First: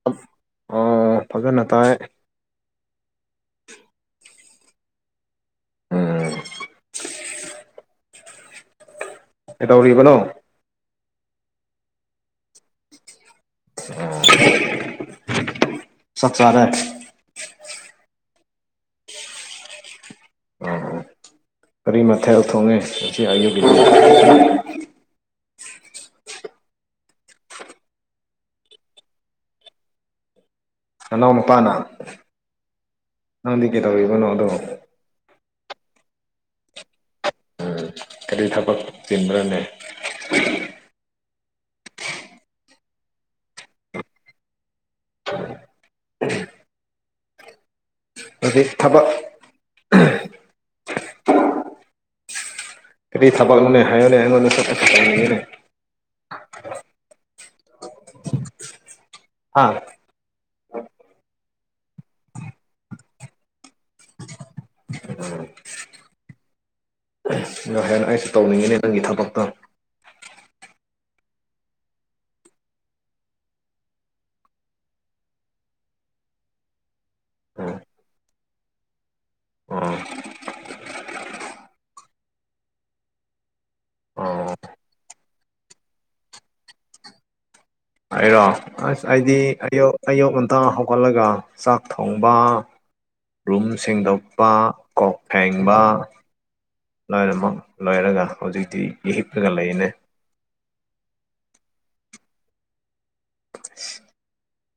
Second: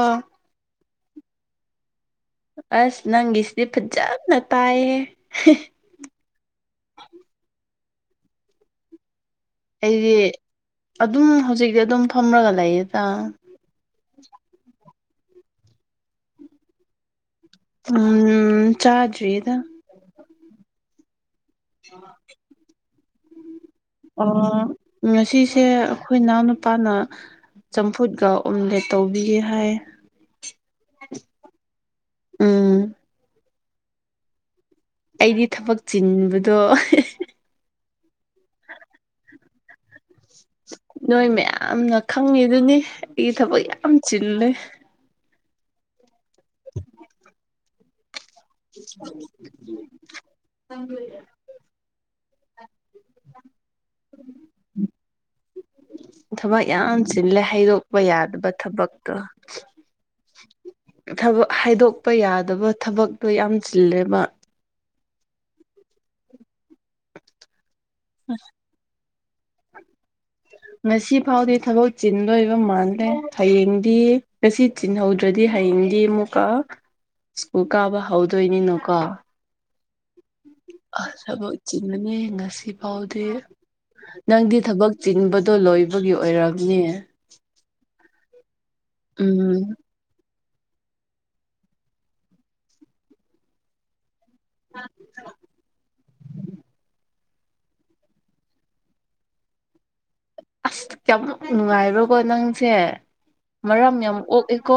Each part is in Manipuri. ꯑꯥ ꯑꯣ ꯐꯖꯅ ꯅꯇꯥꯥꯏ ꯑꯁ ꯅꯪꯒꯤꯁꯤꯗꯤ ꯐꯖꯅ ꯇꯥꯏꯌꯦ ꯎꯝ ꯀꯩꯗꯧꯔꯤꯕꯅꯣ ꯑꯩꯗꯤ ꯑꯗꯨꯝ ꯍꯧꯖꯤꯛꯇꯤ ꯑꯗꯨꯝ ꯐꯝꯃꯒ ꯂꯩꯌꯦꯗ ꯍ ꯁꯇꯥꯔꯠ ꯎꯝ ꯆꯥꯖꯔꯤꯗ ꯑꯣ ꯀꯔꯤ ꯃꯊꯦꯜ ꯊꯣꯡꯉꯦ ꯉ ꯑꯌꯨꯒꯤ ꯑꯣ ꯉꯁꯤꯁꯦ ꯑꯩꯈꯣꯏ ꯏꯅꯥꯎ ꯅꯨꯨꯄꯥꯅ ꯆꯝꯐꯨꯠꯀ ꯑꯣꯝꯂꯦꯠ ꯇꯧꯕꯤꯒꯦ ꯍꯥꯏ ꯅꯅꯥꯎꯅꯨꯄꯥꯅ ꯎꯝ ꯅꯪꯗꯤ ꯀꯩꯗꯧꯔꯤꯕꯅꯣ ꯑꯗꯣ ꯑꯩꯗꯤ ꯊꯕꯛ ꯆꯤꯟꯕꯗꯣ ꯀꯔꯤ ꯊꯕꯛ ꯆꯤꯟꯕ꯭ꯔꯅꯦ ꯅꯣꯏ ꯃꯌꯥꯝꯅ ꯈꯪꯉꯤꯗꯨꯅꯤ ꯑꯩ ꯊꯕꯛ ꯌꯥꯝ ꯆꯤꯂꯦ [inaudible] ꯍꯧꯖꯤꯛ ꯊꯕꯛ [inaudible] ꯀꯔꯤ ꯊꯥꯕꯛꯅꯣꯅꯦ ꯍꯥꯏꯌꯣꯅꯦ ꯑꯩꯉꯣꯟꯗꯁꯨ [unintelligible] ꯊꯕꯛ ꯌꯥꯝ ꯆꯤꯜꯂꯦ ꯍꯥꯏꯗꯣꯛꯄ ꯌꯥꯗꯕ ꯊꯕꯛꯇꯣ ꯍꯥꯥ ꯊꯕꯛ ꯍꯥꯏꯗꯣꯛꯄ ꯌꯥꯗꯕ ꯊꯕꯛꯇꯣ ꯌꯥꯝ ꯆꯤꯜꯂꯦꯕ [unintelligible] ꯑꯗꯣ ꯍꯥꯢꯔꯣ ꯑꯩꯁꯨ ꯇꯧꯅꯤꯡꯉꯤꯅꯦ ꯅꯪꯒꯤ ꯊꯕꯛꯇꯣ ꯉꯁꯤ ꯐꯥꯎꯗꯤ ꯊꯕꯛ ꯆꯤꯟꯗꯣꯢꯕ ꯃꯥꯟꯂꯦ ꯍꯌꯦꯡꯗꯤ ꯉꯁꯤ ꯆꯤꯟꯍꯧꯗ꯭ꯔꯗꯤ ꯍꯌꯦꯡꯗꯤ ꯑꯃꯨꯛꯀ ꯁ꯭ꯀꯨꯜ ꯎꯝ ꯀꯥꯕ ꯍꯧꯗꯣꯏꯅꯤꯅꯀꯣ ꯑꯣ ꯑꯁ ꯊꯕꯛ ꯆꯤꯟꯂꯅꯤ ꯉꯁꯤꯐꯥꯎꯗꯤ ꯑꯣ ꯅꯪꯗꯤ ꯊꯕꯛ ꯆꯤꯟꯕꯗꯣ ꯂꯣꯏꯕꯒꯤ ꯑꯣꯏꯔꯝꯅꯤ ꯑꯩꯔꯣ ꯑꯁ ꯑꯩꯗꯤ ꯎꯝ ꯑꯌꯨꯛ ꯑꯌꯨꯛ ꯉꯟꯇ ꯍꯧꯒꯠꯂꯒ ꯆꯥꯛ ꯊꯣꯡꯕ ꯔꯨꯝ ꯁꯦꯡꯗꯣꯛ ꯄꯥ ꯀꯣꯛ ꯐꯦꯡꯕ ꯂꯣꯏꯅꯃꯛ ꯂꯣꯏꯔꯒ ꯍꯧꯖꯤꯛꯇꯤ ꯍꯤꯞꯂꯒ ꯂꯩꯅꯦ ꯑꯁ ꯌꯥꯝ ꯅꯨꯡꯉꯥꯏꯕ꯭ꯔꯣꯀꯣ ꯅꯪꯁꯦ ꯃꯔꯝ ꯌꯥꯝ ꯑꯣꯛꯑꯦꯀꯣ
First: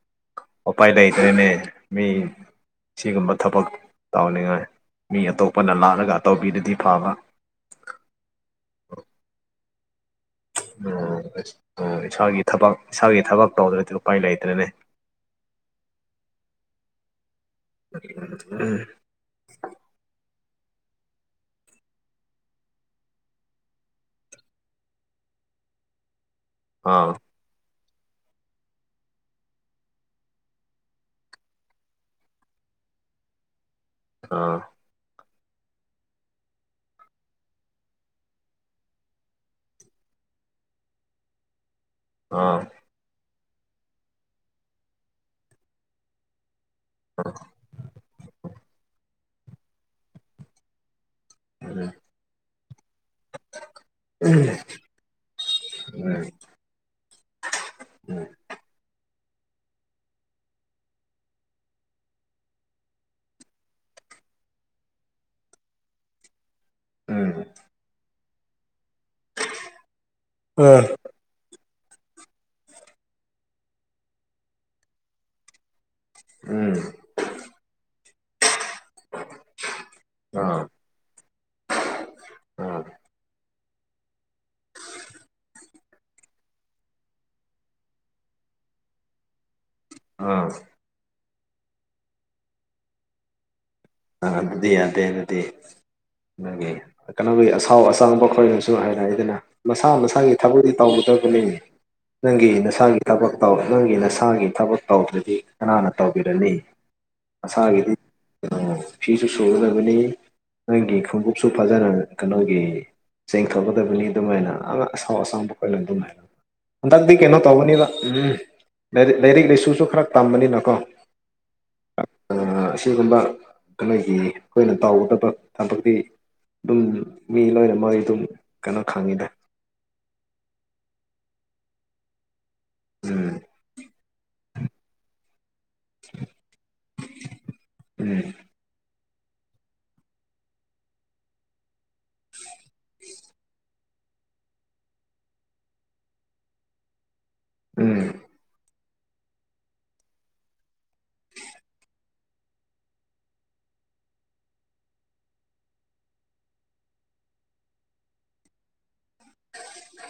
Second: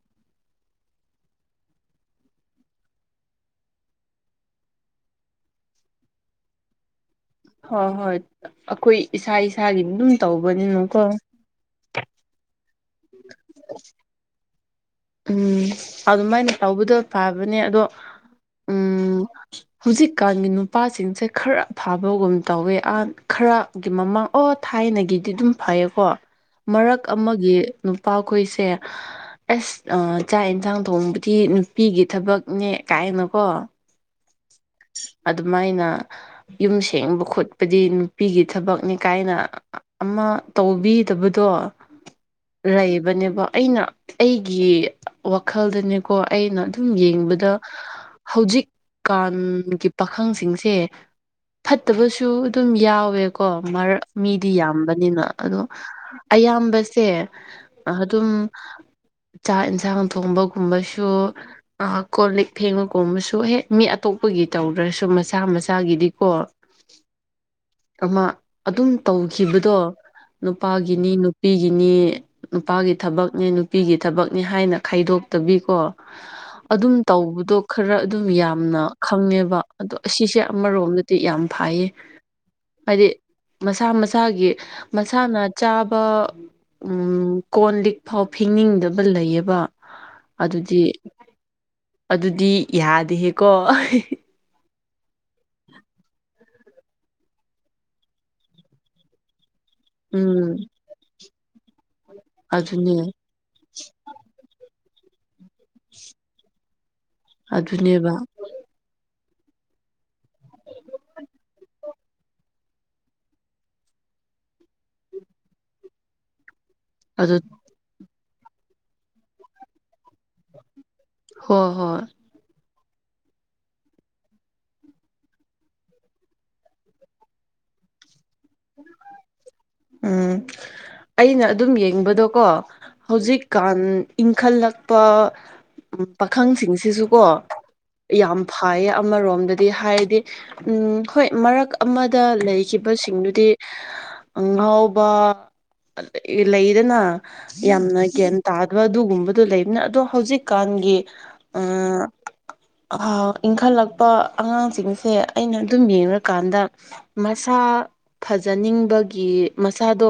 [inaudible] ꯎꯄꯥꯏ ꯂꯩꯇꯦꯅꯦ ꯃꯤ ꯁꯤꯒꯨꯝꯕ ꯊꯕꯛ ꯇꯧꯅꯤꯡꯉꯥꯏ ꯃꯤ ꯑꯇꯣꯞꯄꯅ ꯂꯥꯜꯂꯒ ꯇꯧꯕꯤꯗꯗꯤ ꯐꯥꯕ ꯍꯣꯏ ꯍꯣꯏ ꯑꯈꯣꯏ ꯏꯁꯥ ꯏꯁꯥꯒꯤ [unintelligible] ꯇꯧꯕꯅꯦ ꯎꯝ ꯎꯝ ꯏꯁꯥꯒꯤ ꯊꯕꯛ ꯏꯁꯥꯒꯤ ꯊꯕꯛ ꯇꯧꯗ꯭ꯔꯗꯤ ꯎꯄꯥꯏ ꯂꯩꯇ꯭ꯔꯦꯅꯦ ꯎꯝ ꯑꯗꯨꯃꯥꯏꯅ ꯇꯧꯕꯗꯣ ꯐꯕꯅꯦ ꯑꯗꯣ ꯎꯝ ꯍꯨꯖꯤꯛꯀꯥꯟꯒꯤ ꯅꯨꯄꯥꯁꯤꯡꯁꯦ ꯈꯔ ꯐꯥꯕꯒꯨꯝ ꯇꯧꯋꯦ ꯑꯥ ꯈꯔ ꯒꯤ ꯃꯃꯥꯡ ꯑꯣ ꯊꯥꯏꯅꯒꯤꯗꯤ ꯑꯗꯨꯝ ꯐꯩꯌꯦꯀꯣ ꯃꯔꯛ ꯑꯥ ꯑꯃꯒꯤ ꯅꯨꯄꯥꯈꯣꯏꯁꯦ ꯑꯦꯁ ꯑꯥ ꯆꯥꯛ ꯏꯟꯁꯥꯡ ꯊꯣꯡꯕꯗꯤ ꯅꯨꯄꯤꯒꯤ ꯊꯕꯛꯅꯦ ꯀꯥꯏꯅꯀꯣ ꯑꯥ ꯑꯗꯨꯃꯥꯏꯅ ꯌꯨꯝ ꯁꯦꯡꯕ ꯈꯣꯠꯄꯗꯤ ꯅꯨꯄꯤꯒꯤ ꯊꯕꯛꯅꯤ ꯀꯥꯏꯅ ꯑꯃ ꯇꯧꯕꯤꯗꯕꯗꯣ ꯑꯥ ꯂꯩꯕꯅꯦꯕ ꯑꯩꯅ ꯑꯩꯒꯤ ꯋꯥꯈꯜꯗꯅꯦꯀꯣ ꯑꯩꯅ ꯗꯨꯝ ꯌꯦꯡꯕꯗ ꯍꯧꯖꯤꯛꯀꯥꯟꯒꯤ ꯄꯥꯈꯪꯁꯤꯡꯁꯦ ꯐꯠꯇꯕꯁꯨ ꯑꯗꯨꯝ ꯌꯥꯎꯋꯦꯀꯣ ꯃꯔꯛ ꯃꯤꯗꯤ ꯌꯥꯝꯕꯅꯤꯅ ꯑꯗꯣ ꯎꯝ ꯑꯌꯥꯝꯕꯁꯦ ꯑꯗꯨꯝ ꯆꯥꯛ ꯢꯟꯁꯥꯡ ꯊꯣꯡꯕꯒꯨꯝꯕꯁꯨ ꯑꯥ ꯀꯣꯜ ꯂꯤꯛ ꯐꯦꯡꯕ ꯒꯨꯝꯕꯁꯨ ꯍꯦꯛ ꯃꯤ ꯑꯇꯣꯞ ꯈꯣꯏꯒꯤ ꯇꯧꯗ꯭ꯔꯁꯨ ꯃꯁꯥ ꯃꯁꯥꯒꯤꯗꯤꯀꯣ ꯎꯝ ꯑꯃ ꯑꯗꯨꯝ ꯇꯧꯈꯤꯕꯗꯣ ꯎꯝ ꯅꯨꯄꯥꯒꯤꯅꯤ ꯅꯨꯄꯤꯒꯤꯅꯤ ꯅꯨꯄꯥꯒꯤ ꯊꯕꯛꯅꯤ ꯅꯨꯄꯤꯒꯤ ꯊꯕꯛꯅꯤ ꯍꯥꯏꯅ ꯈꯥꯏꯗꯣꯛꯇꯕꯤꯀꯣ ꯎꯝ ꯑꯗꯨꯝ ꯇꯧꯕꯗꯣ ꯈꯔ ꯑꯗꯨꯝ ꯌꯥꯝꯅ ꯈꯪꯉꯦꯕ ꯑꯗꯣ ꯑꯁꯤꯁꯦ ꯑꯥ ꯑꯥ ꯑꯃꯔꯣꯝꯗꯗꯤ ꯌꯥꯝ ꯐꯩꯌꯦ ꯑꯥ ꯍꯥꯏꯗꯤ ꯃꯁꯥ ꯃꯁꯥꯒꯤ ꯃꯁꯥꯅ ꯆꯥꯕ ꯎꯝ ꯀꯣꯟ ꯂꯤꯛ ꯐꯥꯎ ꯐꯤꯡꯅꯤꯡꯗꯕ ꯂꯩꯌꯦꯕ ꯑꯗꯨꯗꯤ ꯑꯗꯨꯗꯤ ꯌꯥꯗꯦꯍꯦꯀꯣ ꯑ ꯑꯗꯨꯗꯤ ꯌꯥꯗꯦ ꯑꯗꯨꯗꯤ ꯅꯣꯏꯒꯤ ꯀꯩꯅꯣꯒꯤ ꯑꯁꯥꯎ ꯑꯁꯥꯡꯕ ꯈꯣꯏꯅꯁꯨ ꯍꯥꯏꯅ ꯑꯩꯗꯅ ꯃꯁꯥ ꯃꯁꯥꯒꯤ ꯎꯝ ꯊꯕꯛꯇꯗꯤ ꯇꯧꯒꯗꯕꯅꯤꯅꯤ ꯅꯪꯒꯤ ꯑꯗꯨꯅꯦ ꯅꯁꯥꯒꯤ ꯊꯕꯛ ꯇꯧ ꯅꯪꯒꯤ ꯅꯁꯥꯒꯤ ꯊꯕꯛ ꯇꯧꯗ꯭ꯔꯗꯤ ꯀꯅꯥꯅ ꯇꯧꯕꯤꯔꯅꯤ ꯅꯁꯥꯒꯤꯗꯤ ꯑꯗꯨꯅꯦꯕ ꯐꯤꯁꯨ ꯁꯨꯒꯗꯕꯅꯤ ꯅꯪꯒꯤ ꯈꯣꯡꯎꯞꯁꯨ ꯐꯖꯅ ꯀꯩꯅꯣꯒꯤ ꯆꯦꯡꯊꯣꯛꯀꯗꯕꯅꯤ ꯑꯗꯨꯃꯥꯏꯅ ꯑꯥꯡ ꯑꯁꯥꯎ ꯑꯁꯥꯡꯕ ꯑꯣꯏꯅ ꯑꯗꯨꯃꯥꯏꯅ ꯍꯟꯗꯛꯇꯤ ꯑꯗꯨ ꯀꯩꯅꯣ ꯇꯧꯕꯅꯤꯅ ꯎꯝ ꯂꯥꯏꯔꯤꯛ ꯂꯥꯏꯁꯨꯁꯨ ꯈꯔ ꯇꯝꯕꯅꯤꯅꯀꯣ ꯍꯣ ꯍꯣꯏ ꯑꯁꯤꯒꯨꯝꯕ ꯑꯩꯈꯣꯏꯒꯤ ꯑꯩꯈꯣꯏꯅ ꯇꯧꯒꯗꯕ ꯊꯕꯛꯇꯤ ꯑꯗꯨꯝ ꯃꯤ ꯂꯣꯏꯅ ꯃꯣꯏ ꯑꯗꯨꯝ ꯀꯩꯅꯣ ꯈꯪꯉꯤꯗ ꯎꯝ ꯑꯩꯅ ꯑꯗꯨꯝ ꯌꯦꯡꯕꯗꯣꯀꯣ ꯎꯝ ꯍꯧꯖꯤꯛꯀꯥꯟ ꯏꯪꯈꯠꯂꯛꯄ ꯎ ꯄꯥꯈꯪꯁꯤꯡꯁꯤꯁꯨꯀꯣ ꯎꯝ ꯌꯥꯝ ꯐꯥꯏꯌꯦ ꯑꯃꯔꯣꯝꯗꯗꯤ ꯍꯥꯏꯔꯗꯤ ꯎꯝ ꯍꯣꯏ ꯃꯔꯛ ꯑꯃꯗ ꯂꯩꯈꯤꯕꯁꯤꯡꯗꯨ ꯍꯥꯏꯗꯤ ꯑ ꯉꯥꯎꯕ ꯂꯩꯗꯅ ꯌꯥꯝꯅ ꯎꯝ ꯟ ꯇꯥꯗꯕ ꯑꯗꯨꯒꯨꯝꯕꯗꯣ ꯂꯩꯕꯅ ꯑꯗꯣ ꯍꯧꯖꯤꯛꯀꯥꯟꯒꯤ ꯑ ꯏꯟꯈꯠꯂꯛꯄ ꯑꯉꯥꯡꯁꯤꯡꯁꯦ ꯑꯩꯅ ꯑꯗꯨꯝ ꯌꯦꯡꯉꯀꯥꯟꯗ ꯃꯁꯥ ꯐꯖꯅꯤꯡꯕꯒꯤ ꯃꯁꯥꯗꯣ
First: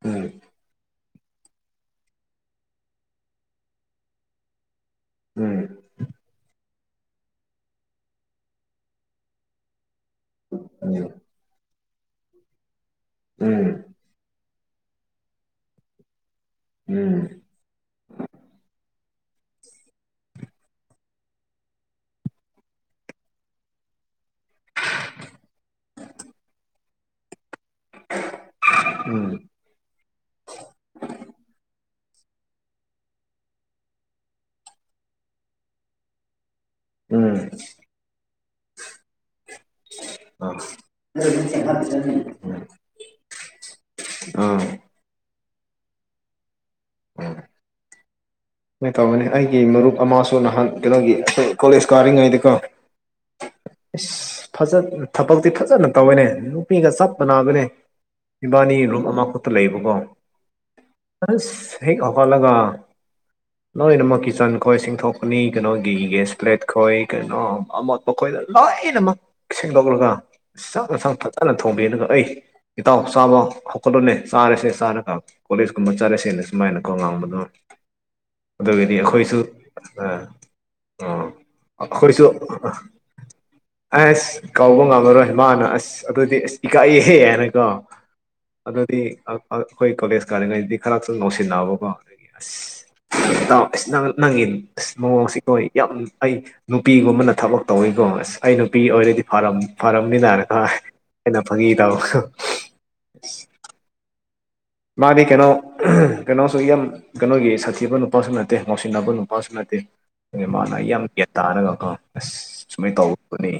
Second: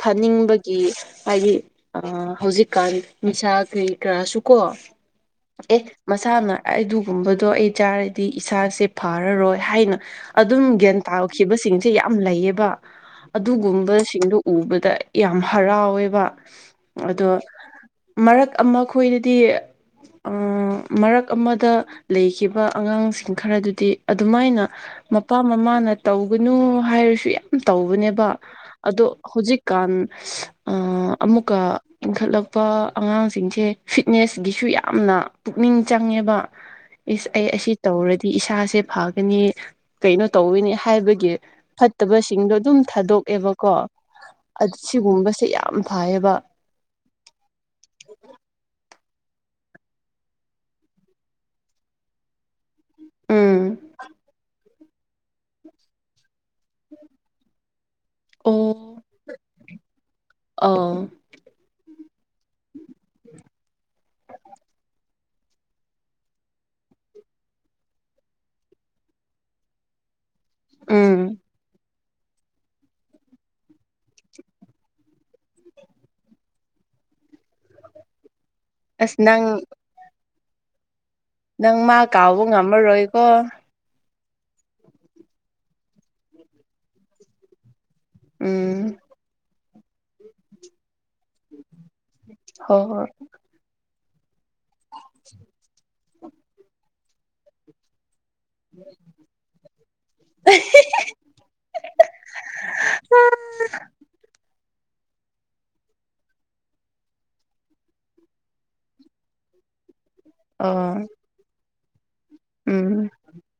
ꯐꯅꯤꯡꯕꯒꯤ ꯍꯥꯏꯗꯤ ꯑ ꯍꯧꯖꯤꯛꯀꯥꯟ ꯅꯤꯁꯥ ꯀꯔꯤ ꯀꯔꯥꯁꯨ ꯀꯣ ꯎꯝ ꯑꯦ ꯃꯁꯥꯅ ꯑꯗꯨꯒꯨꯝꯕꯗꯣ ꯑꯩ ꯆꯥꯔꯗꯤ ꯏꯁꯥꯁꯦ ꯐꯔꯔꯣꯏ ꯍꯥꯏꯅ ꯑꯗꯨꯝ ꯎꯝ ꯒ꯭ꯌꯥꯟ ꯇꯥꯈꯤꯕꯁꯤꯡꯁꯦ ꯌꯥꯝ ꯂꯩꯌꯦꯕ ꯎꯝ ꯑꯗꯨꯒꯨꯝꯕꯁꯤꯡꯗꯨ ꯎꯕꯗ ꯌꯥꯝ ꯍꯔꯥꯎꯋꯦꯕ ꯎꯝ ꯑꯗꯣ ꯃꯔꯛ ꯑꯃ ꯑꯩꯈꯣꯏꯗꯗꯤ ꯃꯔꯛ ꯑꯃꯗ ꯂꯩꯈꯤꯕ ꯑꯉꯥꯡꯁꯤꯡ ꯈꯔꯗꯨꯗꯤ ꯑꯗꯨꯃꯥꯏꯅ ꯃꯄꯥ ꯃꯃꯥꯅ ꯇꯧꯒꯅꯨ ꯍꯥꯏꯔꯁꯨ ꯌꯥꯝ ꯇꯧꯕꯅꯦꯕ ꯑꯗꯣ ꯎꯝ ꯎꯝ ꯍꯧꯖꯤꯛ ꯀꯥꯟ ꯑꯃꯨꯛꯀ ꯏꯟꯈꯠꯂꯛꯄ ꯑꯉꯥꯡꯁꯤꯡꯁꯦ ꯐꯤꯠꯅꯦꯁꯀꯤꯁꯨ ꯌꯥꯝꯅ ꯄꯨꯛꯅꯤꯡ ꯆꯪꯉꯦꯕ ꯏꯁ ꯎꯝ ꯑꯩ ꯑꯁꯤ ꯇꯧꯔꯗꯤ ꯏꯁꯥꯁꯦ ꯐꯒꯅꯤ ꯀꯩꯅꯣ ꯑ ꯇꯧꯋꯅꯤ ꯍꯥꯏꯕꯒꯤ ꯐꯠꯇꯕꯁꯤꯡꯗꯣ ꯑꯥ ꯑꯗꯨꯝ ꯊꯥꯗꯣꯛꯑꯦꯕꯀꯣ ꯑꯥ ꯁꯤꯒꯨꯝꯕꯁꯦ ꯌꯥꯝ ꯐꯩꯌꯦꯕ ꯎꯝ ꯁꯨꯃꯥꯏꯅ ꯇꯧꯕꯅꯤ ꯑꯩꯒꯤ ꯃꯔꯨꯞ ꯑꯃꯁꯨ ꯅꯍꯥꯟ ꯀꯩꯅꯣꯒꯤ ꯑꯩꯈꯣꯏ ꯀꯣꯂꯦꯖ ꯀꯥꯔꯤꯉꯩꯗꯀꯣ ꯎꯝ ꯏꯁꯁ ꯐꯖ ꯊꯕꯛꯇꯤ ꯐꯖꯅ ꯇꯧꯋꯦꯅꯦ ꯅꯨꯄꯤꯒ ꯆꯞ ꯃꯥꯟꯅꯕꯅꯦ ꯏꯕꯥꯅꯤ ꯑꯣ ꯔꯨꯝ ꯑꯃꯈꯛꯇ ꯂꯩꯕꯀꯣ ꯑꯥ ꯑꯁ ꯍꯦꯛ ꯍꯧꯒꯠꯂꯒ ꯂꯣꯏꯅꯃꯛ ꯀꯤꯠꯆꯟ ꯈꯣꯏ ꯁꯤꯡꯊꯣꯛꯄꯅꯤ ꯀꯩꯅꯣꯒꯤ ꯒꯦꯁ꯭ꯂꯦꯠ ꯈꯣꯏ ꯀꯩꯅꯣ ꯑꯃ ꯃꯈꯣꯏꯗ ꯂꯣꯏꯅꯃꯛ ꯁꯦꯡꯗꯣꯛꯂꯒ ꯆꯥꯛ ꯢꯟꯁꯛ ꯎꯝ ꯐꯖꯅ ꯊꯣꯡꯕꯤꯔꯒ ꯑꯩ ꯏꯇꯥꯎ ꯆꯥꯕ ꯍꯧꯀꯠꯂꯣꯅꯦ ꯆꯥꯔꯁꯦ ꯆꯥꯔꯒ ꯀꯣꯂꯦꯖ ꯑꯃꯨꯛ ꯆꯥꯠꯂꯁꯦꯅ ꯁꯨꯃꯥꯏꯅꯀꯣ ꯉꯥꯡꯕꯗꯣ ꯑꯗꯨꯗꯤ ꯑꯁ ꯑꯩꯈꯣꯏꯁꯨ ꯅꯪ ꯑ ꯑ ꯅꯪ ꯃꯥ ꯀꯥꯎꯕ ꯉꯝꯃꯔꯣꯏꯀꯣ ꯑꯁ ꯀꯥꯎꯕ ꯉꯝꯃꯔꯣꯏ ꯃꯥꯅ ꯑꯁ ꯑꯗꯨꯗꯤ ꯑꯁ ꯏꯀꯥꯏꯑꯦꯍꯦ ꯍꯥꯏꯅ ꯀꯣ ꯎꯝ ꯑꯗꯨꯗꯤ ꯑꯩꯈꯣꯏ ꯀꯣꯂꯦꯖ ꯀꯥꯔꯤꯉꯩꯗꯗꯤ ꯈꯔꯇꯪ ꯉꯧꯁꯤꯟꯅꯑꯕꯀꯣ ꯑꯗꯨꯗꯒꯤ ꯑꯁ ꯍꯣꯏ ꯍꯣꯏ ꯥꯑꯁ ꯏꯇꯥꯎ ꯅꯪ ꯅꯪꯒꯤ ꯑꯁ ꯃꯌꯣꯡꯁꯤ ꯀꯣꯏ ꯌꯥꯝ ꯑꯩ ꯅꯨꯄꯤꯒꯨꯝꯕꯅ ꯊꯕꯛ ꯇꯧꯋꯤꯀꯣ ꯑꯁ ꯑꯩ ꯅꯨꯄꯤ ꯑꯣꯏꯔꯗꯤ ꯐꯥꯔꯝꯃꯤ ꯐꯔꯝꯃꯤꯅ ꯑ ꯑꯩꯅ ꯐꯥꯒꯤ ꯇꯧꯕꯗꯨ ꯃꯥꯗꯤ ꯀꯩꯅꯣ ꯀꯩꯅꯣꯁꯨ ꯌꯥꯝ ꯀꯩꯅꯣꯒꯤ ꯁꯥꯊꯤꯕ ꯅꯨꯄꯥꯁꯨ ꯅꯠꯇꯦ ꯉꯥꯎꯁꯤꯟꯅꯕ ꯅꯨꯄꯥꯁꯨ ꯅꯠꯇꯦ ꯑ ꯃꯥꯅ ꯑꯩ ꯑꯥ ꯌꯥꯝ ꯒ꯭ꯌꯥ ꯇꯥꯅꯒꯀꯣ ꯑꯁ ꯁꯨꯃꯥꯏꯅ ꯎꯝ ꯇꯧ ꯈꯨꯠꯅꯤ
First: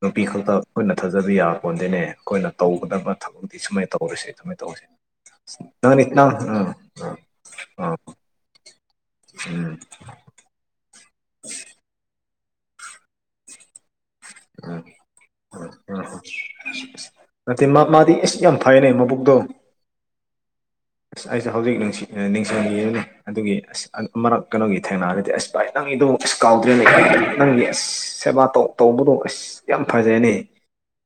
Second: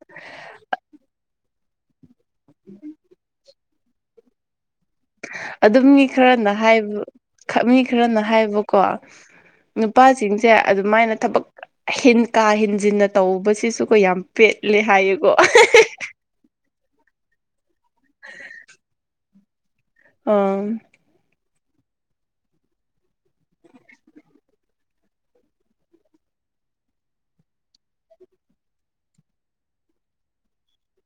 ꯅꯨꯄꯤ ꯈꯛꯇ ꯑꯨꯈꯣꯢꯅ ꯊꯥꯖꯕ ꯌꯥꯕ ꯄꯣꯟꯇꯦꯅꯦ ꯑꯩꯈꯣꯏꯅ ꯇꯧꯒꯗꯕ ꯊꯕꯛꯇꯤ ꯁꯨꯃꯥꯏꯅ ꯇꯧꯔꯁꯦ ꯑꯗꯨꯃꯥꯏꯅ ꯇꯧꯁꯦ ꯑꯗꯨꯝ ꯃꯤ ꯈꯔꯅ ꯍꯥꯏꯕ ꯃꯤ ꯎꯝ ꯈꯔꯅ ꯍꯥꯏꯕꯀꯣ ꯅꯨꯄꯥꯁꯤꯡꯁꯦ ꯑꯗꯨꯃꯥꯏꯅ ꯊꯕꯛ ꯀꯥ ꯍꯦꯟꯖꯤꯟꯅ ꯇꯧꯕꯁꯤꯁꯨ ꯀ ꯌꯥꯝ ꯄꯦꯠꯂꯦ ꯍꯥꯏꯌꯦꯀꯣ ꯑꯁ ꯅꯠꯇꯦ ꯃꯥꯗꯤ ꯑꯁ ꯌꯥꯝ ꯐꯩꯅꯦ ꯃꯕꯨꯛꯇꯣ ꯑꯥ ꯑꯁ ꯑꯩꯁꯨ ꯍꯧꯖꯤꯛ ꯅꯤꯡꯁꯤꯡ ꯅꯤꯡꯁꯤꯡꯂꯛꯑꯦ ꯑꯗꯨꯒꯤ ꯑꯁ ꯃꯔꯛ ꯀꯩꯅꯣꯒꯤ ꯊꯦꯡꯅꯥ ꯂꯩꯗꯤ ꯑꯁ ꯚꯥꯏ ꯅꯪꯒꯤꯗꯨ ꯑꯁ ꯀꯥꯎꯗ꯭ꯔꯦꯅꯦ ꯅꯪꯒꯤ ꯑꯁ ꯁꯦꯕꯥ ꯇꯧ ꯇꯧꯕꯗꯣ ꯑꯁ ꯌꯥꯝ ꯐꯖꯩꯅꯦ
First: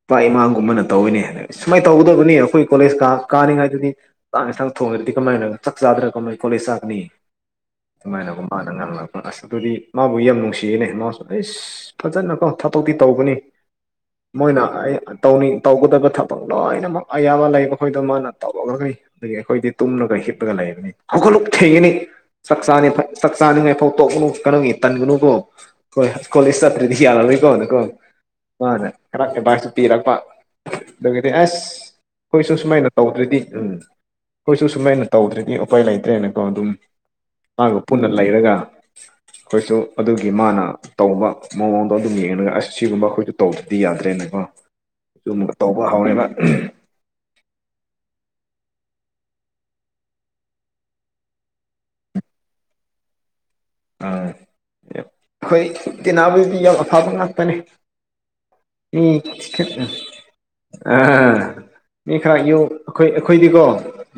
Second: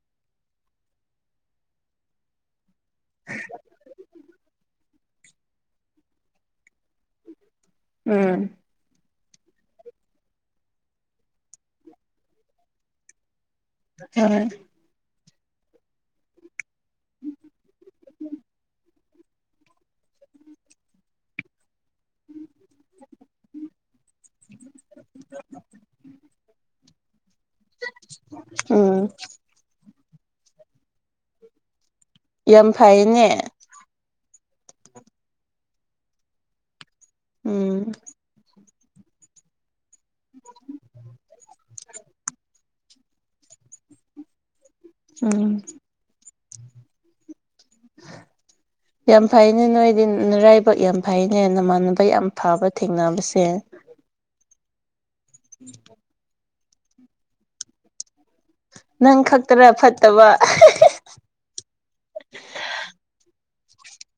ꯏꯄꯥ ꯏꯃꯥ ꯒꯨꯝꯕꯅ ꯇꯧꯋꯤꯅꯦ ꯁꯨꯃꯥꯏ ꯇꯧꯒꯗꯕꯅꯤ ꯑꯈꯣꯏ ꯀꯣꯂꯦꯖ ꯀꯥꯅꯤꯡꯉꯥꯏꯗꯨꯗꯤ [unintelligible] ꯊꯣꯡꯉꯗꯤ ꯀꯃꯥꯏꯅ ꯆꯥꯛ ꯆꯥꯗꯅ ꯀꯃꯥꯏ ꯀꯣꯂꯦꯖ ꯆꯥꯀꯅꯤ ꯎꯝ ꯑꯗꯨꯃꯥꯏꯅꯒ ꯃꯥꯥ [unintelligible] ꯑꯁ ꯑꯗꯨꯗꯤ ꯃꯥꯕꯨ ꯌꯥꯝ ꯅꯨꯡꯁꯤꯌꯦꯅꯦ ꯃꯥꯁꯨ ꯑꯩꯁ ꯐꯖꯅꯀꯣ ꯊꯕꯛꯇꯤ ꯇꯧꯕꯅꯤ ꯍꯣꯏ ꯃꯣꯏꯅ ꯑꯩ ꯇꯧꯅꯤ ꯇꯧꯒꯗꯕ ꯊꯥ ꯂꯣꯏꯅꯃꯛ ꯑꯌꯥꯕ ꯂꯩꯕ ꯈꯣꯏꯗꯣ ꯃꯥꯅ ꯇꯧ [unintelligible] ꯑꯗꯒꯤ ꯑꯈꯣꯏꯗꯤ ꯇꯨꯝꯂꯒ ꯍꯤꯞꯂꯒ ꯂꯩꯕꯅꯤ ꯍꯧꯒꯠꯂꯨ ꯊꯦꯡꯉꯦꯅꯦ ꯆꯥꯛ ꯆꯥꯅꯤ ꯆꯥꯛ ꯆꯥꯅꯤꯡꯉꯥꯏ ꯐꯧ ꯇꯧꯒꯅꯨ ꯀꯩꯅꯣꯒꯤ ꯇꯟꯒꯅꯨꯀꯣ [unintelligible] ꯀꯣꯂꯤꯁ ꯆꯠꯇ꯭ꯔꯤꯗꯤ ꯌꯔꯣꯏꯀꯣ ꯃꯥꯅ ꯎꯝ ꯈꯔ ꯑꯦꯗꯕꯥꯢꯁ ꯄꯤꯔꯛꯄ ꯑꯗꯨꯒꯗꯤ ꯑꯁ ꯑꯈꯣꯏꯁꯨ ꯌꯥꯝ ꯁꯨꯃꯥꯏꯅ ꯐꯩꯅꯦ ꯇꯧꯗ꯭ꯔꯗꯤ ꯎꯝ ꯑꯈꯣꯏꯁꯨ ꯁꯨꯃꯥꯏꯅ ꯇꯧꯗ꯭ꯔꯗꯤ ꯎꯄꯥꯏ ꯂꯩꯇ꯭ꯔꯦꯅꯦꯀꯣ ꯑꯗꯨꯝ ꯃꯥꯒ ꯎꯝ ꯄꯨꯟꯅ ꯂꯩꯔꯒ ꯑꯩꯈꯣꯏꯁꯨ ꯑꯗꯨꯒꯤ ꯃꯥꯅ ꯇꯧꯕ ꯃꯑꯣꯡ ꯑꯣ ꯑꯗꯨꯝ ꯌꯦꯡꯉꯒ ꯑꯁ ꯁꯤꯒꯨꯝꯕ ꯑꯩꯈꯣꯏꯁꯨ ꯇꯧꯗꯗꯤ ꯌꯥꯗ꯭ꯔꯦꯅꯀꯣ ꯑꯗꯨꯝ ꯎꯝ ꯇꯧꯕ ꯍꯧꯎꯋꯦꯕ [unintelligible] ꯌꯥꯝ ꯐꯩꯅꯦ ꯅꯣꯏꯗꯤꯅꯥꯔꯥꯏꯕꯛ ꯌꯥꯝ ꯐꯩꯅꯦ ꯅꯃꯥꯟꯅꯕ ꯌꯥꯝ ꯐꯕ ꯊꯦꯡꯅꯕꯁꯦ ꯎꯝ ꯑꯩꯈꯣꯏ ꯇꯦꯟꯅꯕꯗꯨꯗꯤ ꯌꯥꯝ ꯑꯐꯕ ꯉꯥꯛꯇꯅꯦ ꯅꯪ ꯈꯛꯇꯥꯔꯥ ꯐꯠꯇꯕ ꯑ ꯃꯤ ꯈꯔ ꯌꯨ ꯑꯩꯈꯣꯏ ꯑꯩꯈꯣꯏꯗꯤꯀꯣ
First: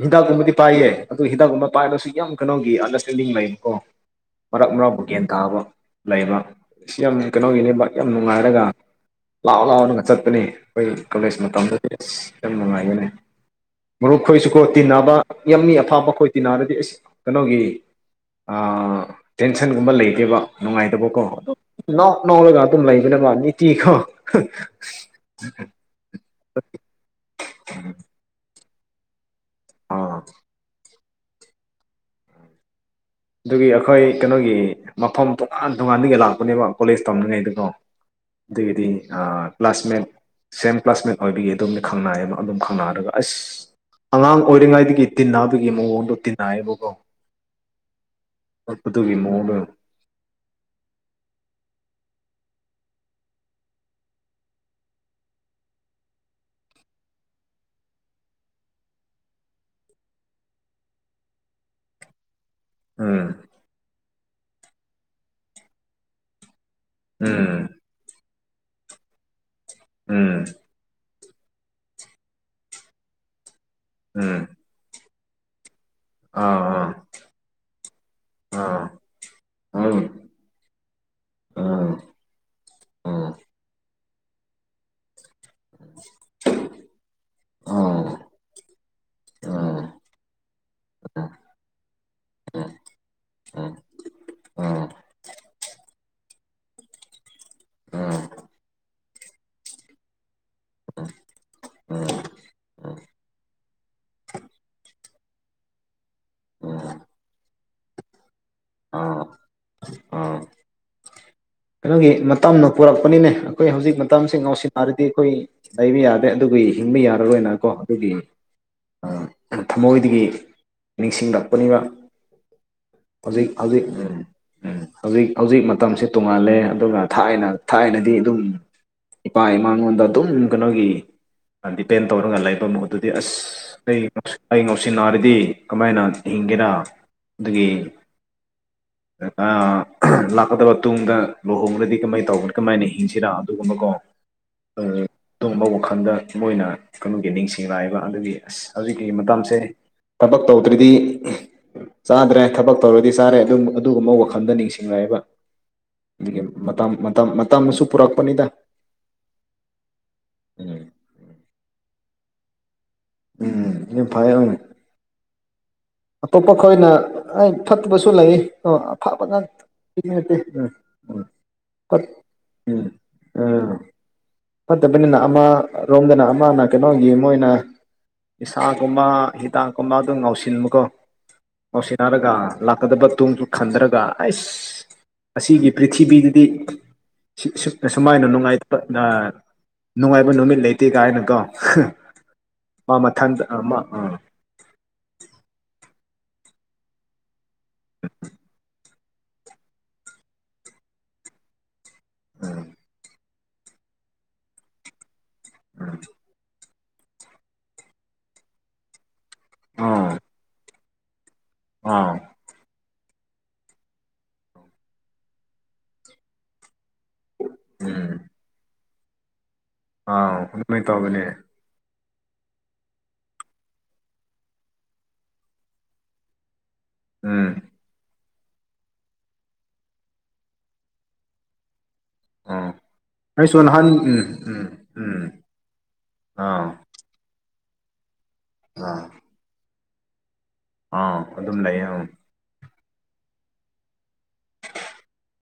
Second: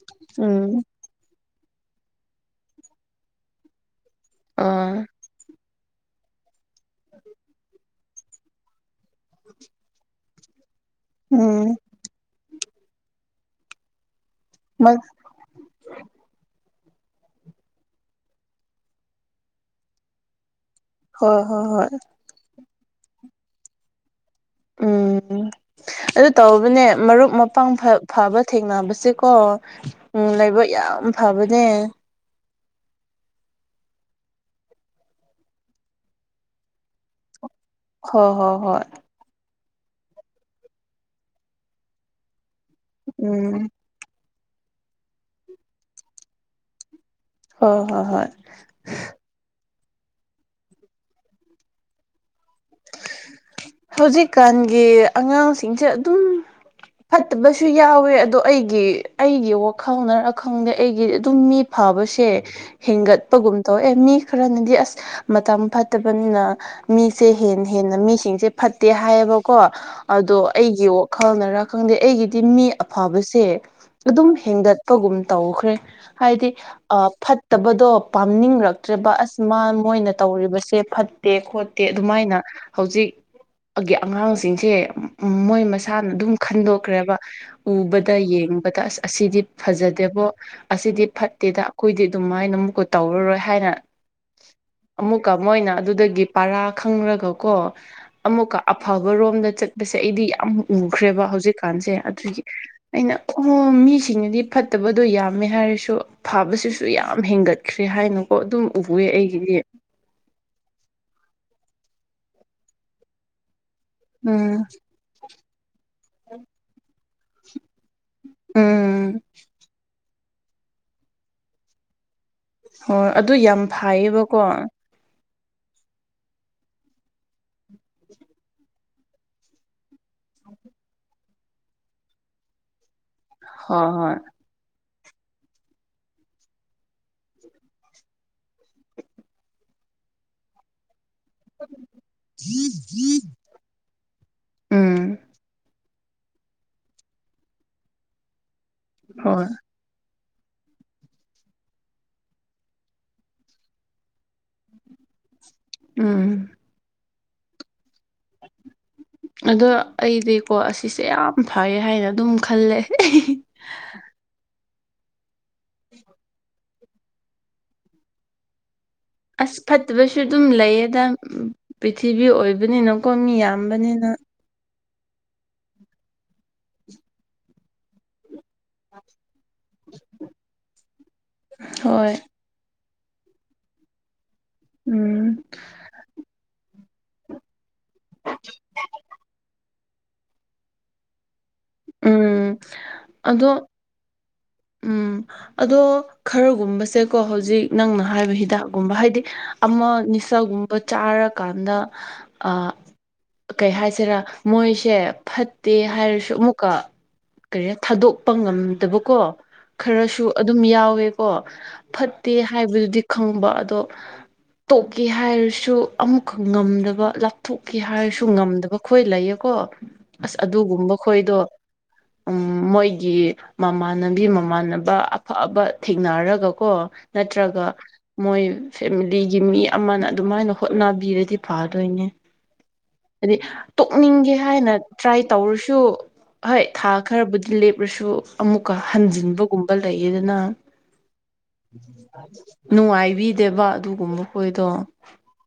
ꯍꯤꯗꯥꯛꯀꯨꯝꯕꯗꯤ ꯎꯝ ꯄꯥꯏꯌꯦ ꯑꯗꯣ ꯍꯤꯗꯥꯛꯀꯨꯝꯕ ꯄꯥꯏꯔꯒꯁꯨ ꯌꯥꯝ ꯀꯩꯅꯣꯒꯤ ꯑꯟꯗꯔꯁꯇꯦꯟꯗꯤꯡ ꯂꯩꯕꯀꯣ ꯃꯔꯥꯛ ꯃꯔꯥꯛꯄ ꯑꯥ ꯒ꯭ꯌꯥꯟ ꯇꯥꯕ ꯂꯩꯕ ꯁꯤ ꯌꯥꯝ ꯀꯩꯅꯣꯒꯤꯅꯦꯕꯥꯛ ꯌꯥꯝ ꯅꯨꯡꯉꯥꯏꯔꯒ ꯂꯥꯎ ꯂꯥꯎꯅꯒ ꯆꯠꯄꯅꯤ ꯑꯩꯈꯣꯏ ꯀꯣꯂꯦꯖ ꯎꯝ ꯃꯇꯝꯗꯗꯤ ꯑꯁ ꯌꯥꯝ ꯅꯨꯡꯉꯥꯏꯒꯅꯤ ꯃꯔꯨꯞ ꯈꯣꯏꯁꯨꯀꯣ ꯇꯤꯟꯅꯕ ꯌꯥꯝꯃꯤ ꯑꯐꯥꯞꯕ ꯈꯣꯏ ꯇꯤꯟꯅꯔꯗꯤ ꯑꯩꯁ ꯀꯩꯅꯣꯒꯤ ꯑ ꯇꯦꯟꯁꯟꯒꯨꯝꯕ ꯂꯩꯇꯦꯕ ꯅꯨꯡꯉꯥꯏꯇꯕꯀꯣ ꯍꯣꯏ ꯑꯗꯨꯝ ꯍꯣꯏ ꯍꯣꯏ ꯅꯣꯛ ꯅꯣꯛꯑꯒ ꯑꯗꯨꯝ ꯂꯩꯕꯅꯕ ꯅꯤꯇꯤ ꯈꯣ ꯎꯝ [unintelligible] ꯑꯗꯨ ꯇꯧꯕꯅꯦ ꯃꯔꯨꯞ ꯃꯄꯥꯡ ꯐꯕ ꯊꯦꯡꯅꯕꯁꯦꯀꯣ ꯑꯥ ꯎꯝ ꯂꯥꯏꯕꯛ ꯌꯥꯝ ꯐꯕꯅꯦ ꯑꯗꯨꯒꯤ ꯑꯩꯈꯣꯏ ꯀꯩꯅꯣꯒꯤ ꯃꯐꯝ ꯇꯣꯉꯥꯟ ꯇꯣꯉꯥꯟꯗꯒꯤ ꯂꯥꯛꯄꯅꯦꯕ ꯀꯣꯂꯦꯖ ꯇꯝꯂꯤꯉꯩꯗꯀꯣ ꯍꯣꯏ ꯍꯣꯏ ꯍꯣꯏ ꯑꯗꯨꯒꯤꯗꯤ ꯑ ꯀ꯭ꯂꯥꯁꯃꯦꯠ ꯁꯦꯝ ꯀ꯭ꯂꯥꯁꯃꯦꯠ ꯑꯣꯏꯕꯒꯤ ꯑꯗꯨꯝꯅꯤ ꯈꯪꯅꯌꯦꯕ ꯑꯗꯨꯝ ꯈꯪꯅꯔꯒ ꯑꯁ ꯎꯝ ꯑꯉꯥꯡ ꯑꯣꯏꯔꯤꯉꯩꯗꯒꯤ ꯇꯤꯟꯅꯕꯒꯤ ꯃꯑꯣꯡꯗꯣ ꯇꯤꯟꯅꯑꯌꯦꯕꯀꯣ ꯍꯣꯏ ꯍꯣꯏ ꯍꯣꯏ ꯑꯣꯄ ꯑꯇꯨꯒꯤ ꯃꯑꯣꯛꯗ ꯍꯧꯖꯤꯛꯀꯥꯟꯒꯤ ꯑꯉꯥꯡꯁꯤꯡꯁꯦ ꯑꯗꯨꯝ ꯐꯠꯇꯕꯁꯨ ꯌꯥꯎꯋꯦ ꯑꯗꯣ ꯑꯩꯒꯤ ꯑꯩꯒꯤ ꯋꯥꯈꯪꯅꯔꯈꯪꯗꯦ ꯑꯩꯒꯤꯗꯤ ꯑꯗꯨꯝ ꯐꯕꯁꯦ ꯎꯝ ꯍꯦꯟꯒꯠꯄꯒꯨꯝ ꯇꯧ ꯑꯦ ꯃꯤ ꯈꯔꯅꯗꯤ ꯑꯁ ꯃꯇꯝ ꯐꯠꯇꯕꯅꯤꯅ ꯃꯤꯁꯦ ꯍꯦꯟ ꯎꯝ ꯍꯦꯟꯅ ꯃꯤꯁꯤꯡꯁꯦ ꯐꯠꯇꯦ ꯍꯥꯏꯌꯦꯕꯀꯣ ꯎꯝ ꯑꯗꯣ ꯑꯩꯒꯤ ꯈꯪꯅꯔꯥ ꯈꯪꯗꯦ ꯑꯩꯒꯤꯗꯤ ꯃꯤ ꯑꯐꯕꯁꯦ ꯑꯗꯨꯝ ꯎꯝ ꯍꯦꯟꯒꯠ ꯐꯠꯄꯒꯨꯝ ꯇꯧꯈ꯭ꯔꯦ ꯍꯥꯏꯗꯤ ꯑꯥ ꯑꯥ ꯐꯠ ꯐꯠꯇꯕꯗꯣ ꯑꯥ ꯄꯥꯝꯅꯤꯡꯔꯛꯇ꯭ꯔꯦꯕ ꯑꯁ ꯃꯥ ꯃꯣꯏꯅ ꯇꯧꯔꯤꯕꯁꯦ ꯐꯠꯇꯦ ꯈꯣꯠꯇꯦ ꯑꯗꯨꯃꯥꯏꯅ ꯍꯧꯖꯤꯛ ꯑꯉꯥꯡꯁꯤꯡꯁꯦ ꯃꯣꯏ ꯃꯁꯥꯅ ꯑꯗꯨꯝ ꯈꯟꯗꯣꯛꯈ꯭ꯔꯦꯕ ꯎꯕꯗ ꯌꯦꯡꯕꯗ ꯑꯁ ꯑꯁꯤꯗꯤ ꯐꯖꯗꯦꯕꯣ ꯑꯁꯤꯗꯤ ꯐꯠꯇꯦꯗ ꯑꯩꯈꯣꯏꯗꯤ ꯑꯗꯨꯃꯥꯏꯅ ꯑꯃꯨꯛꯀ ꯇꯧꯔꯔꯣꯏ ꯍꯥꯏꯅ ꯑꯃꯨꯛꯀ ꯃꯣꯏꯅ ꯑꯗꯨꯗꯒꯤ ꯄꯔꯥ ꯈꯪꯔꯒ ꯀꯣ ꯑꯃꯨꯛꯀ ꯑꯐꯕꯔꯣꯝꯗ ꯆꯠ ꯑꯁꯦ ꯑꯩꯗꯤ ꯌꯥꯝ ꯎꯈ꯭ꯔꯦꯕ ꯍꯧꯖꯤꯛꯀꯥꯟꯁꯦ ꯑꯗꯨꯒꯤ ꯑꯩꯅ ꯑꯣ ꯃꯤꯁꯤꯡꯅꯗꯤ ꯐꯠꯇꯕꯗꯣ ꯌꯥꯝꯃꯦ ꯍꯥꯏꯔꯁꯨ ꯐꯕꯁꯤꯁꯨ ꯌꯥꯝ ꯍꯦꯟꯒꯠ ꯈ꯭ꯔꯦ ꯍꯥꯏꯅꯀꯣ ꯑꯗꯨꯝ ꯎꯋꯦ ꯑꯥ ꯑꯩꯒꯤꯗꯤ ꯑ ꯀꯩꯅꯣꯒꯤ ꯃꯇꯝꯅꯣ ꯄꯨꯔꯛꯄꯅꯤꯅꯦ ꯑꯩꯈꯣꯏ ꯍꯧꯖꯤꯛ ꯃꯇꯝꯁꯤ ꯎꯝ ꯉꯥꯎꯁꯤꯟꯅꯔꯗꯤ ꯑꯩꯈꯣꯏ ꯂꯩꯕ ꯌꯥꯗꯦ ꯑꯗꯨ ꯍꯤꯡꯕ ꯌꯥꯔꯔꯣꯏꯅꯀꯣ ꯑꯩꯈꯣꯏꯒꯤ ꯎꯝ ꯊꯃꯣꯏꯗꯒꯤ ꯅꯤꯡꯁꯤꯡꯂꯛꯄꯅꯤꯕ ꯍꯣꯏ ꯑꯗꯨ ꯍꯧꯖꯤꯛ ꯌꯥꯝ ꯍꯧꯖꯤꯛ ꯎꯝ, ꯐꯥꯏꯌꯦꯕꯀꯣ ꯎꯝ. ꯍꯧꯖꯤꯛ ꯍꯧꯖꯤꯛ ꯃꯇꯝꯁꯤ ꯇꯣꯡꯉꯥꯜꯂꯦ ꯑꯗꯨꯒ ꯊꯥꯏꯅ ꯊꯥꯏꯅꯗꯤ ꯑꯗꯨꯝ ꯏꯄꯥ ꯏꯃꯥꯉꯣꯟꯗ ꯑꯗꯨꯝ ꯀꯩꯅꯣꯒꯤ ꯗꯤꯄꯦꯟ ꯇꯧꯔꯒ ꯂꯩꯕ ꯃꯨꯠꯇꯗꯤ ꯑꯁ ꯑꯩ ꯍꯣꯏ ꯑꯩ ꯉꯥꯎꯁꯤ ꯅꯥꯔꯗꯤ ꯀꯃꯥꯏꯅ ꯍꯤꯡꯒꯦꯔ ꯑꯗꯨꯒꯤ ꯂꯥꯛꯀꯗꯕ ꯇꯨꯡꯗ ꯂꯨꯍꯣꯡ꯭ꯔꯗꯤ ꯀꯃꯥꯏꯅ ꯇꯧꯕꯅꯣ ꯀꯃꯥꯏꯅ ꯍꯤꯡꯁꯤꯔ ꯑꯗꯨꯒꯨꯝꯕꯀꯣ ꯎꯝ ꯇꯨꯝꯕ ꯋꯥꯈꯜꯗ ꯃꯣꯏꯅ ꯀꯩꯅꯣꯒꯤ ꯅꯤꯡꯁꯤꯡꯂꯛꯑꯏꯕ ꯑꯗꯨꯒꯤ ꯑꯁ ꯍꯧꯖꯤꯛꯀꯤ ꯍꯣꯏ ꯃꯇꯝꯁꯦ ꯊꯕꯛ ꯇꯧꯗ꯭ꯔꯤꯗꯤ ꯆꯥꯗ꯭ꯔꯦ ꯊꯕꯛ ꯇꯧꯔꯗꯤ ꯆꯥꯔꯦ ꯑꯗꯨꯝ ꯑꯗꯨꯒꯨꯝꯕ ꯋꯥꯈꯜꯗ ꯅꯤꯡꯁꯤꯡꯉꯛꯑꯦꯕ ꯑꯗꯨꯒꯤ ꯎꯝ ꯃꯇꯥꯝ ꯃꯇꯝ ꯃꯇꯝꯁꯨ ꯄꯨꯔꯛꯄꯅꯤꯗ ꯑꯗꯣ ꯑꯩꯗꯤꯀꯣ ꯎꯝ ꯑꯁꯤꯁꯦ ꯌꯥꯝ ꯐꯩ ꯍꯥꯏꯅ ꯑꯗꯨꯝ ꯈꯜꯂꯦ ꯎꯝ ꯏꯐꯥꯏ ꯑꯝ ꯑꯇꯣꯞꯄ ꯈꯣꯏꯅ ꯑꯩ ꯐꯠꯇꯕꯁꯨ ꯂꯩ ꯑꯐꯕ ꯑꯁ ꯉꯥꯛꯇ ꯐꯠꯇꯕꯁꯨ ꯅꯠꯇꯦ ꯑꯗꯨꯝ ꯎꯝ ꯂꯩꯌꯦꯗ ꯎꯝ ꯐꯠ ꯄ꯭ꯔꯤꯊꯤꯕꯤ ꯎꯝ ꯑꯣꯏꯕꯅꯤꯅ ꯀꯣꯟ ꯃꯤ ꯎꯝ ꯌꯥꯝꯕꯅꯤꯅ ꯐꯠꯇꯕꯅꯤꯅ ꯑꯃ ꯔꯣꯝꯗꯅ ꯑꯃꯅ ꯀꯩꯅꯣꯒꯤ ꯃꯣꯏꯅ ꯏꯁꯥꯒꯨꯝꯕ ꯍꯤꯗꯥꯛꯀꯨꯝꯕ ꯑꯗꯨꯝ ꯉꯥꯎꯁꯤ ꯃꯨꯀꯣ ꯍꯣꯏ ꯑꯣꯁꯤꯟꯅꯔꯒ ꯂꯥꯛꯀꯗꯕ ꯇꯨꯡꯁꯨ ꯈꯟꯊꯔꯒ ꯑꯩꯁ ꯎꯝ ꯑꯁꯤꯒꯤ ꯄ꯭ꯔꯤꯊꯤꯕꯤꯗꯗꯤ ꯁꯨꯃꯥꯏꯅ ꯅꯨꯡꯉꯥꯏ ꯅꯨꯡꯉꯥꯏꯕ ꯅꯨꯃꯤꯠ ꯂꯩꯇꯦ ꯀꯥꯏꯅꯀꯣ ꯎꯝ ꯃꯥ ꯃꯊꯟꯗ ꯑ ꯑꯗꯣ ꯑ ꯎꯝ ꯑꯗꯣ ꯈꯔꯒꯨꯝꯕꯁꯦꯀꯣ ꯍꯧꯖꯤꯛ ꯅꯪꯅ ꯍꯥꯏꯕ ꯍꯤꯗꯥꯛꯀꯨꯝꯕ ꯍꯥꯏꯗꯤ ꯑꯃ ꯅꯤꯁꯥꯒꯨꯝꯕ ꯆꯥꯔꯀꯥꯟꯗ ꯑ ꯎꯝ ꯀꯩ ꯍꯥꯏꯁꯤꯔꯥ ꯃꯣꯏꯁꯦ ꯐꯠꯇꯦ ꯍꯥꯏꯔꯁꯨ ꯑꯃꯨꯛꯀ ꯀꯔꯤ ꯊꯥꯗꯣꯛꯄ ꯉꯝꯗꯕꯀꯣ ꯎꯝ ꯑꯥ ꯈꯔꯁꯨ ꯑꯗꯨꯝ ꯌꯥꯎꯋꯦ ꯀꯣ ꯑꯥ ꯐꯠꯇꯦ ꯍꯥꯏꯕꯗꯨꯗꯤ ꯈꯪꯕ ꯑꯗꯣ ꯇꯣꯛꯀꯦ ꯍꯥꯏꯔꯁꯨ ꯑꯃꯨꯛꯈ ꯉꯝꯗꯕ ꯂꯥꯞ ꯂꯥꯞꯊꯣꯛꯀꯦ ꯎꯝ ꯍꯥꯏꯔꯁꯨ ꯉꯝꯗꯕ ꯈꯣꯏ ꯂꯩꯌꯦꯀꯣ ꯑꯥ ꯑꯁ ꯑꯗꯨꯃꯥꯏꯅ ꯑꯗꯨꯒꯨꯝꯕ ꯇꯧꯕꯅꯦ ꯈꯣꯏꯗꯣ ꯎꯝ ꯃꯣꯏꯒꯤ ꯃꯃꯥꯟꯅꯕꯤ ꯃꯝ ꯃꯃꯥꯟꯅꯕ ꯑꯐꯕ ꯊꯦꯡꯅꯔꯒꯀꯣ ꯎꯝ ꯅꯠꯇ꯭ꯔꯒ ꯃꯣꯏ ꯐꯦꯃꯤꯂꯤꯒꯤ ꯃꯤ ꯑꯃꯅ ꯑꯗꯨꯃꯥꯏꯅ ꯍꯣꯠꯅꯕꯤꯔꯗꯤ ꯐꯗꯣꯏꯅꯦ ꯑꯥ ꯍꯥꯏꯗꯤ ꯑꯩꯁꯨ ꯅꯍꯥꯟ ꯎꯝ ꯇꯣꯛꯅꯤꯡꯒꯦ ꯎꯝ ꯍꯥꯏꯅ ꯎꯝ ꯇ꯭ꯔꯥꯏ ꯇꯧꯔꯁꯨ ꯍꯣꯏ ꯑꯥ ꯊꯥ ꯈꯔꯕꯨꯗꯤ ꯂꯦꯞꯂꯁꯨ ꯑꯃꯨꯛꯀ ꯑꯥ ꯍꯟꯖꯤꯟꯕꯒꯨꯝꯕ ꯂꯩꯌꯦꯗꯅ ꯑꯥ ꯑꯗꯨꯝ ꯂꯩꯌꯦ ꯑꯪ ꯅꯨꯡꯉꯥꯏꯕꯤꯗꯦꯕ ꯑꯗꯨꯒꯨꯝꯕ ꯈꯣꯏꯗꯣ